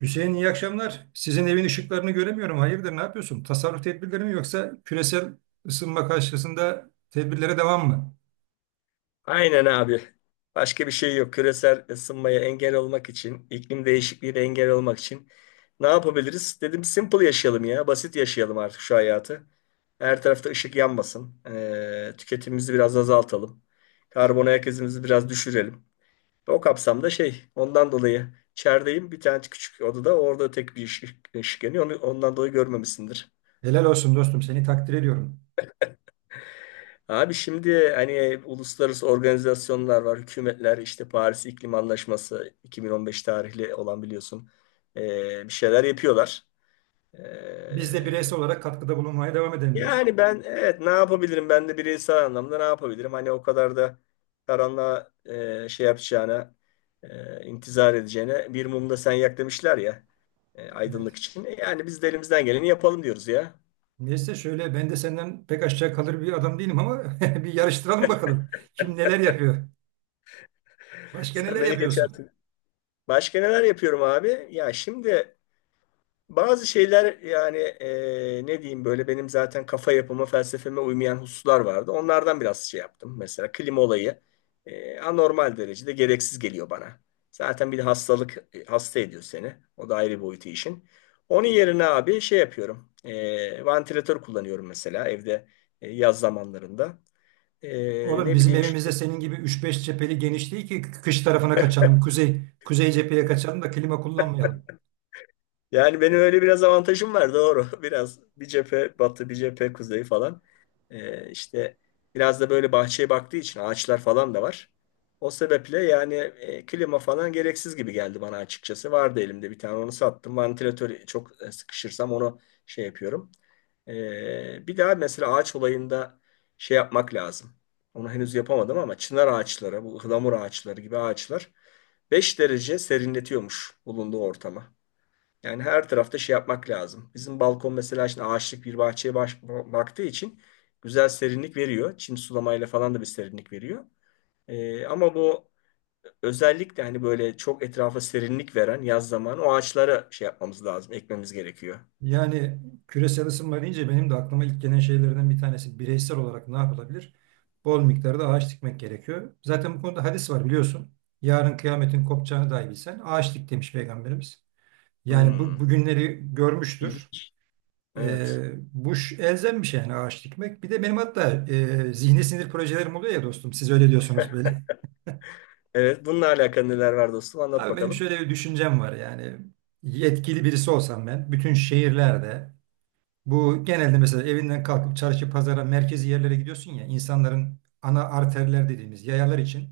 Hüseyin iyi akşamlar. Sizin evin ışıklarını göremiyorum. Hayırdır, ne yapıyorsun? Tasarruf tedbirleri mi yoksa küresel ısınma karşısında tedbirlere devam mı? Aynen abi. Başka bir şey yok. Küresel ısınmaya engel olmak için, iklim değişikliğine engel olmak için ne yapabiliriz? Dedim simple yaşayalım ya. Basit yaşayalım artık şu hayatı. Her tarafta ışık yanmasın. Tüketimimizi biraz azaltalım. Karbon ayak izimizi biraz düşürelim. O kapsamda şey, ondan dolayı içerideyim. Bir tane küçük odada orada tek bir ışık yanıyor. Onu, ondan dolayı görmemişsindir. Helal olsun dostum, seni takdir ediyorum. Abi şimdi hani uluslararası organizasyonlar var, hükümetler işte Paris İklim Anlaşması 2015 tarihli olan biliyorsun. Bir şeyler yapıyorlar. Biz de Ee, bireysel olarak katkıda bulunmaya devam edelim diyorsun. Yani ben, evet, ne yapabilirim, ben de bireysel anlamda ne yapabilirim, hani o kadar da karanlığa şey yapacağına intizar edeceğine bir mumda sen yak demişler ya, Evet. aydınlık için. Yani biz de elimizden geleni yapalım diyoruz ya. Neyse şöyle ben de senden pek aşağı kalır bir adam değilim ama bir yarıştıralım bakalım. Kim neler yapıyor? Başka Sen neler beni yapıyorsun? geçersin. Başka neler yapıyorum abi? Ya şimdi bazı şeyler, yani ne diyeyim, böyle benim zaten kafa yapıma, felsefeme uymayan hususlar vardı. Onlardan biraz şey yaptım. Mesela klima olayı anormal derecede gereksiz geliyor bana. Zaten bir de hastalık, hasta ediyor seni. O da ayrı boyutu işin. Onun yerine abi şey yapıyorum. Vantilatör kullanıyorum mesela evde, yaz zamanlarında. Oğlum Ne bizim bileyim işte. evimizde senin gibi üç beş cepheli geniş değil ki kış tarafına kaçalım, kuzey cepheye kaçalım da klima kullanmayalım. Yani benim öyle biraz avantajım var, doğru. Biraz bir cephe batı, bir cephe kuzey falan. İşte biraz da böyle bahçeye baktığı için ağaçlar falan da var. O sebeple yani klima falan gereksiz gibi geldi bana açıkçası. Vardı elimde bir tane, onu sattım. Vantilatörü çok, sıkışırsam onu şey yapıyorum. Bir daha mesela ağaç olayında şey yapmak lazım. Onu henüz yapamadım ama çınar ağaçları, bu ıhlamur ağaçları gibi ağaçlar 5 derece serinletiyormuş bulunduğu ortama. Yani her tarafta şey yapmak lazım. Bizim balkon mesela şimdi ağaçlık bir bahçeye baktığı için güzel serinlik veriyor. Çim sulamayla falan da bir serinlik veriyor. Ama bu özellikle hani böyle çok etrafa serinlik veren yaz zamanı o ağaçlara şey yapmamız lazım, ekmemiz gerekiyor. Yani küresel ısınma deyince benim de aklıma ilk gelen şeylerden bir tanesi bireysel olarak ne yapılabilir? Bol miktarda ağaç dikmek gerekiyor. Zaten bu konuda hadis var biliyorsun. Yarın kıyametin kopacağını dahi bilsen ağaç dik demiş Peygamberimiz. Yani Hmm, bu, bugünleri görmüştür. ilginç. Evet. Bu elzem bir şey yani ağaç dikmek. Bir de benim hatta zihni sinir projelerim oluyor ya dostum. Siz öyle diyorsunuz böyle. Evet, bununla alakalı neler var dostum? Anlat Abi benim bakalım. şöyle bir düşüncem var yani. Yetkili birisi olsam ben bütün şehirlerde bu genelde mesela evinden kalkıp çarşı, pazara, merkezi yerlere gidiyorsun ya insanların ana arterler dediğimiz yayalar için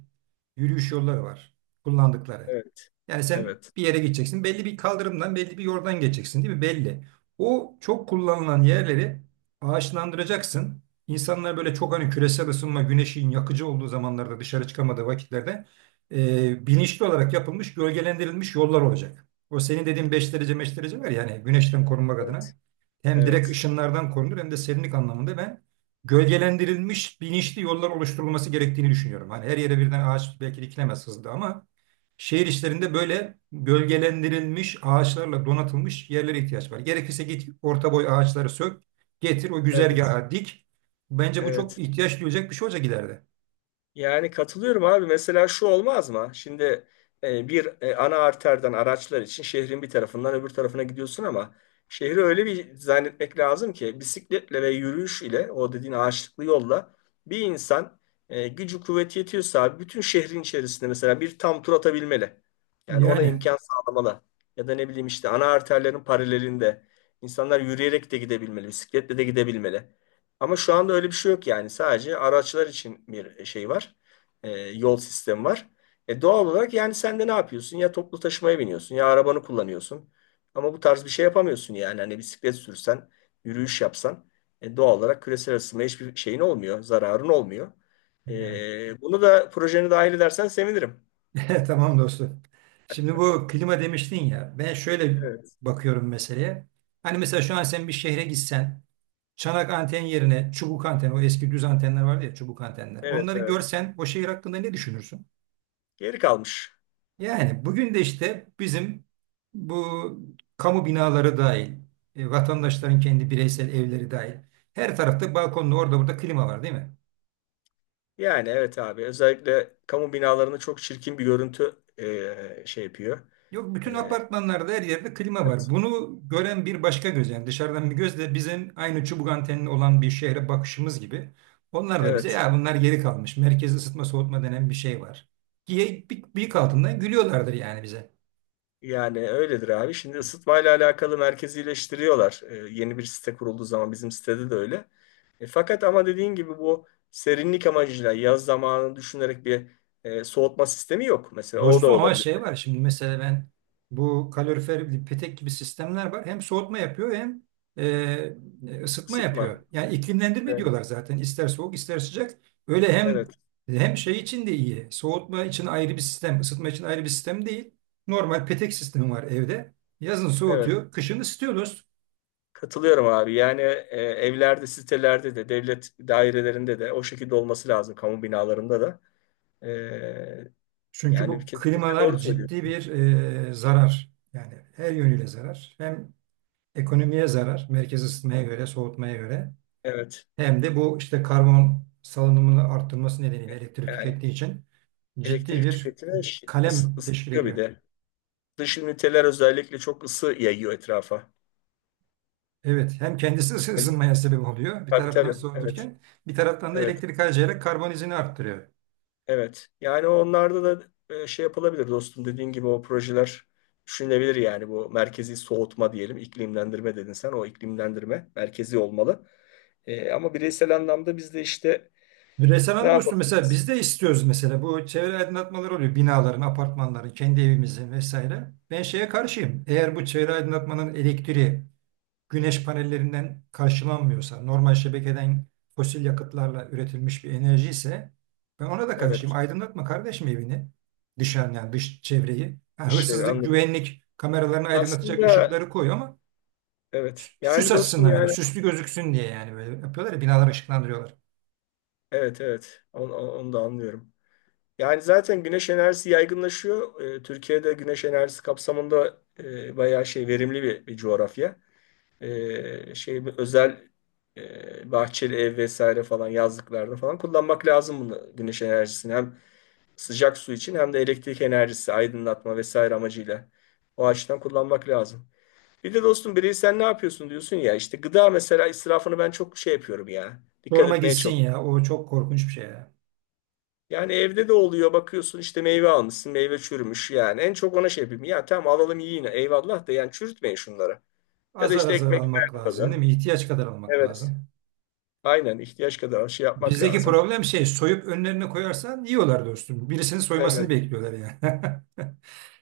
yürüyüş yolları var kullandıkları. Evet. Yani sen Evet. bir yere gideceksin belli bir kaldırımdan belli bir yoldan geçeceksin değil mi? Belli. O çok kullanılan yerleri ağaçlandıracaksın. İnsanlar böyle çok hani küresel ısınma, güneşin yakıcı olduğu zamanlarda dışarı çıkamadığı vakitlerde bilinçli olarak yapılmış, gölgelendirilmiş yollar olacak. O senin dediğin beş derece var ya hani güneşten korunmak Evet. adına hem direkt Evet. ışınlardan korunur hem de serinlik anlamında ben gölgelendirilmiş bilinçli yollar oluşturulması gerektiğini düşünüyorum. Hani her yere birden ağaç belki dikilemez hızlı ama şehir içlerinde böyle gölgelendirilmiş ağaçlarla donatılmış yerlere ihtiyaç var. Gerekirse git orta boy ağaçları sök, getir o Evet, güzergaha dik. Bence bu çok evet. ihtiyaç duyulacak bir şey olacak ileride. Yani katılıyorum abi. Mesela şu olmaz mı? Şimdi bir ana arterden araçlar için şehrin bir tarafından öbür tarafına gidiyorsun ama şehri öyle bir zannetmek lazım ki bisikletle ve yürüyüş ile o dediğin ağaçlıklı yolla bir insan, gücü kuvveti yetiyorsa abi, bütün şehrin içerisinde mesela bir tam tur atabilmeli. Yani ona Yani, imkan sağlamalı. Ya da ne bileyim işte, ana arterlerin paralelinde insanlar yürüyerek de gidebilmeli, bisikletle de gidebilmeli. Ama şu anda öyle bir şey yok yani. Sadece araçlar için bir şey var. Yol sistemi var. Doğal olarak yani sen de ne yapıyorsun? Ya toplu taşımaya biniyorsun ya arabanı kullanıyorsun. Ama bu tarz bir şey yapamıyorsun yani. Hani bisiklet sürsen, yürüyüş yapsan, doğal olarak küresel ısınmaya hiçbir şeyin olmuyor, zararın olmuyor. yani. Bunu da projene dahil edersen sevinirim. Tamam dostum. Şimdi bu klima demiştin ya. Ben şöyle Evet, bakıyorum meseleye. Hani mesela şu an sen bir şehre gitsen çanak anten yerine çubuk anten, o eski düz antenler vardı ya çubuk antenler. evet, Onları evet. görsen o şehir hakkında ne düşünürsün? Geri kalmış. Yani bugün de işte bizim bu kamu binaları dahil, vatandaşların kendi bireysel evleri dahil. Her tarafta balkonda orada burada klima var değil mi? Yani evet abi, özellikle kamu binalarında çok çirkin bir görüntü şey yapıyor. Yok bütün E, apartmanlarda her yerde klima var. evet. Bunu gören bir başka göz yani dışarıdan bir göz de bizim aynı çubuk antenli olan bir şehre bakışımız gibi. Onlar da bize Evet. ya bunlar geri kalmış. Merkez ısıtma soğutma denen bir şey var. Diye bıyık altından gülüyorlardır yani bize. Yani öyledir abi. Şimdi ısıtmayla alakalı merkezileştiriyorlar. Yeni bir site kurulduğu zaman bizim sitede de öyle. Fakat ama dediğin gibi bu serinlik amacıyla yaz zamanını düşünerek bir soğutma sistemi yok. Mesela o da Dostum ama olabilir. şey var şimdi mesela ben bu kalorifer petek gibi sistemler var. Hem soğutma yapıyor hem e, ısıtma Isıtma. yapıyor. Yani iklimlendirme Evet. diyorlar zaten ister soğuk ister sıcak. Öyle hem Evet. Şey için de iyi. Soğutma için ayrı bir sistem, ısıtma için ayrı bir sistem değil. Normal petek sistemi var evde. Yazın Evet. soğutuyor, kışın ısıtıyor dost. Katılıyorum abi. Yani evlerde, sitelerde de, devlet dairelerinde de o şekilde olması lazım. Kamu binalarında da. E, Çünkü Yani bu kesinlikle klimalar doğru ciddi söylüyorsun. bir zarar. Yani her yönüyle zarar. Hem ekonomiye zarar, merkez ısıtmaya göre, soğutmaya göre. Evet. Hem de bu işte karbon salınımını arttırması nedeniyle elektrik Yani tükettiği için ciddi elektrik bir tüketimi kalem teşkil ısıtıyor bir ediyor. de. Dış üniteler özellikle çok ısı yayıyor etrafa. Evet, hem kendisi Yani, ısınmaya sebep oluyor bir tabii taraftan tabii. Evet. soğuturken bir taraftan da Evet. elektrik harcayarak karbon izini arttırıyor. Evet. Yani onlarda da şey yapılabilir dostum. Dediğin gibi o projeler düşünülebilir, yani bu merkezi soğutma diyelim. İklimlendirme dedin sen. O iklimlendirme merkezi olmalı. Ama bireysel anlamda biz de işte Bireysel ne anlamda dostum mesela yapabiliriz? biz de istiyoruz mesela bu çevre aydınlatmaları oluyor binaların, apartmanların, kendi evimizin vesaire. Ben şeye karşıyım. Eğer bu çevre aydınlatmanın elektriği güneş panellerinden karşılanmıyorsa, normal şebekeden fosil yakıtlarla üretilmiş bir enerji ise ben ona da karşıyım. Evet. Aydınlatma kardeşim evini, dışarı yani dış çevreyi. Ha, Bir şey, hırsızlık, anladım. güvenlik kameralarını aydınlatacak Aslında ışıkları koy ama evet. süs Yani dostum, açısından böyle, yani süslü gözüksün diye yani böyle yapıyorlar ya, binalar ışıklandırıyorlar. evet, evet. Onu da anlıyorum. Yani zaten güneş enerjisi yaygınlaşıyor. Türkiye'de güneş enerjisi kapsamında bayağı şey verimli bir coğrafya. Şey bu özel, bahçeli ev vesaire falan, yazlıklarda falan kullanmak lazım bunu, güneş enerjisini hem sıcak su için hem de elektrik enerjisi aydınlatma vesaire amacıyla o açıdan kullanmak lazım. Bir de dostum, bireysel ne yapıyorsun diyorsun ya, işte gıda mesela israfını ben çok şey yapıyorum ya. Dikkat Sorma etmeye. gitsin ya, o çok korkunç bir şey ya. Yani evde de oluyor, bakıyorsun işte meyve almışsın meyve çürümüş, yani en çok ona şey yapayım ya, tamam alalım, yiyin, eyvallah da yani çürütmeyin şunları. Ya da Azar işte azar ekmek almak lazım kadar, değil mi? İhtiyaç kadar almak evet, lazım. aynen ihtiyaç kadar şey yapmak Bizdeki lazım. problem şey soyup önlerine koyarsan yiyorlar dostum. Birisinin soymasını Evet, bekliyorlar yani.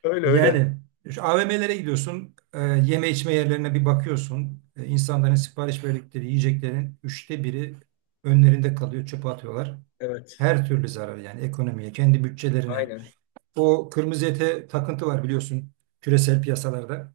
öyle öyle. Yani şu AVM'lere gidiyorsun, yeme içme yerlerine bir bakıyorsun. E, insanların sipariş verdikleri yiyeceklerin üçte biri önlerinde kalıyor, çöpe atıyorlar. Evet, Her türlü zarar yani ekonomiye, kendi bütçelerine. aynen. O kırmızı ete takıntı var biliyorsun küresel piyasalarda.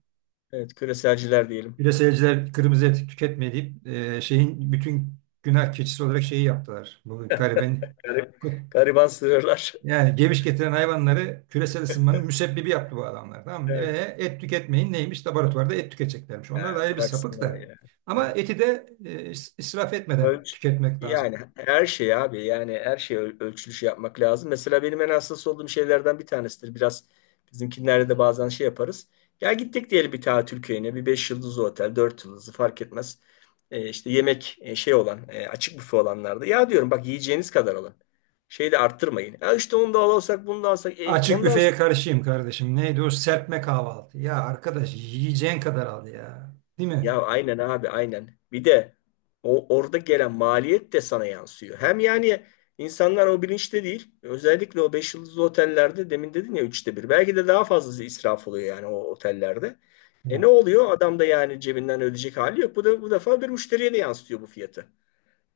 Evet, küreselciler diyelim. Küreselciler kırmızı et tüketmeyip şeyin bütün günah keçisi olarak şeyi yaptılar. Bu gariben. Garip- gariban sığırlar. Yani geviş getiren hayvanları küresel ısınmanın müsebbibi yaptı bu adamlar. Tamam mı? Evet. E, et tüketmeyin neymiş? Laboratuvarda et tüketeceklermiş. Onlar da Ha, ayrı bir sapık bıraksınlar da. ya. Ama Evet. eti de israf etmeden Ölç, tüketmek lazım. yani her şey abi, yani her şey ölçülüş yapmak lazım. Mesela benim en hassas olduğum şeylerden bir tanesidir. Biraz bizimkinlerde de bazen şey yaparız. Ya gittik diyelim bir tatil köyüne, bir 5 yıldızlı otel 4 yıldızlı fark etmez. İşte yemek şey olan, açık büfe olanlarda. Ya diyorum bak yiyeceğiniz kadar alın. Şeyi de arttırmayın. Ya işte onu da alırsak bunu da alsak. Açık Ondan. büfeye karşıyım kardeşim. Neydi o serpme kahvaltı? Ya arkadaş yiyeceğin kadar al ya. Değil mi? Ya aynen abi, aynen. Bir de o orada gelen maliyet de sana yansıyor. Hem yani insanlar o bilinçte değil. Özellikle o 5 yıldızlı otellerde demin dedin ya, 1/3. Belki de daha fazlası israf oluyor yani o otellerde. E ne oluyor? Adam da yani cebinden ödeyecek hali yok. Bu da bu defa bir müşteriye de yansıtıyor bu fiyatı.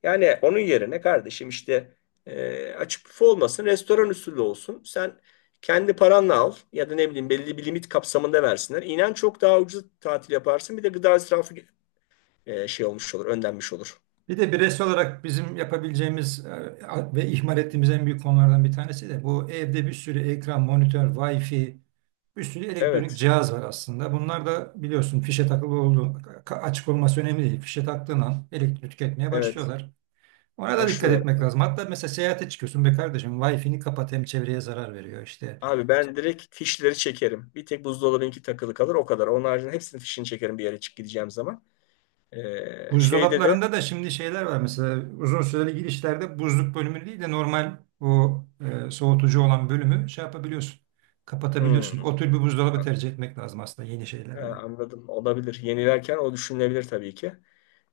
Yani onun yerine kardeşim işte, açık büfe olmasın, restoran usulü olsun. Sen kendi paranla al ya da ne bileyim belli bir limit kapsamında versinler. İnan çok daha ucuz tatil yaparsın. Bir de gıda israfı şey olmuş olur, önlenmiş olur. Bir de bireysel olarak bizim yapabileceğimiz ve ihmal ettiğimiz en büyük konulardan bir tanesi de bu evde bir sürü ekran, monitör, Wi-Fi, bir sürü elektronik Evet, cihaz var aslında. Bunlar da biliyorsun fişe takılı olduğu, açık olması önemli değil. Fişe taktığın an elektrik tüketmeye evet. başlıyorlar. Ona da dikkat Haşlıyorum. etmek lazım. Hatta mesela seyahate çıkıyorsun be kardeşim Wi-Fi'ni kapat hem çevreye zarar veriyor işte. Abi ben direkt fişleri çekerim. Bir tek buzdolabınki takılı kalır o kadar. Onun haricinde hepsinin fişini çekerim bir yere çık gideceğim zaman. Şeyde de, Buzdolaplarında da şimdi şeyler var mesela uzun süreli girişlerde buzluk bölümü değil de normal o soğutucu olan bölümü şey yapabiliyorsun. Kapatabiliyorsun. hmm, O tür bir buzdolabı tercih etmek lazım aslında yeni ha, şeylerde de. anladım, olabilir. Yenilerken o düşünülebilir tabii ki.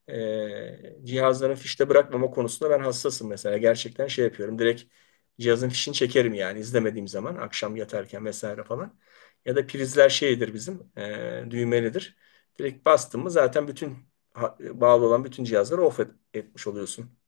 e, Cihazların fişte bırakmama konusunda ben hassasım mesela. Gerçekten şey yapıyorum. Direkt cihazın fişini çekerim yani izlemediğim zaman akşam yatarken vesaire falan. Ya da prizler şeydir bizim, düğmelidir. Direkt bastın mı zaten bütün bağlı olan bütün cihazları off etmiş oluyorsun.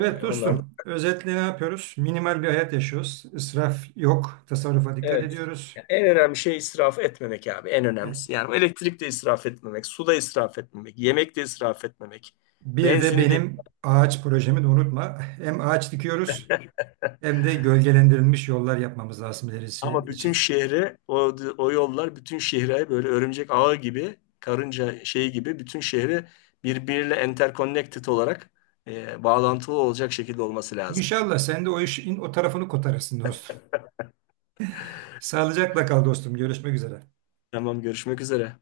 Evet Onlar da. dostum, özetle ne yapıyoruz? Minimal bir hayat yaşıyoruz. İsraf yok, tasarrufa dikkat Evet. ediyoruz. Ya en önemli şey israf etmemek abi. En Evet. önemlisi. Yani elektrikte israf etmemek, suda israf etmemek, yemekte israf etmemek, Bir de benzini de. benim ağaç projemi de unutma. Hem ağaç dikiyoruz hem de gölgelendirilmiş yollar yapmamız lazım ilerisi Ama bütün için. şehre o yollar, bütün şehre böyle örümcek ağı gibi karınca şeyi gibi bütün şehri birbiriyle interconnected olarak, bağlantılı olacak şekilde olması lazım. İnşallah sen de o işin o tarafını kotarırsın dostum. Sağlıcakla kal dostum. Görüşmek üzere. Tamam, görüşmek üzere.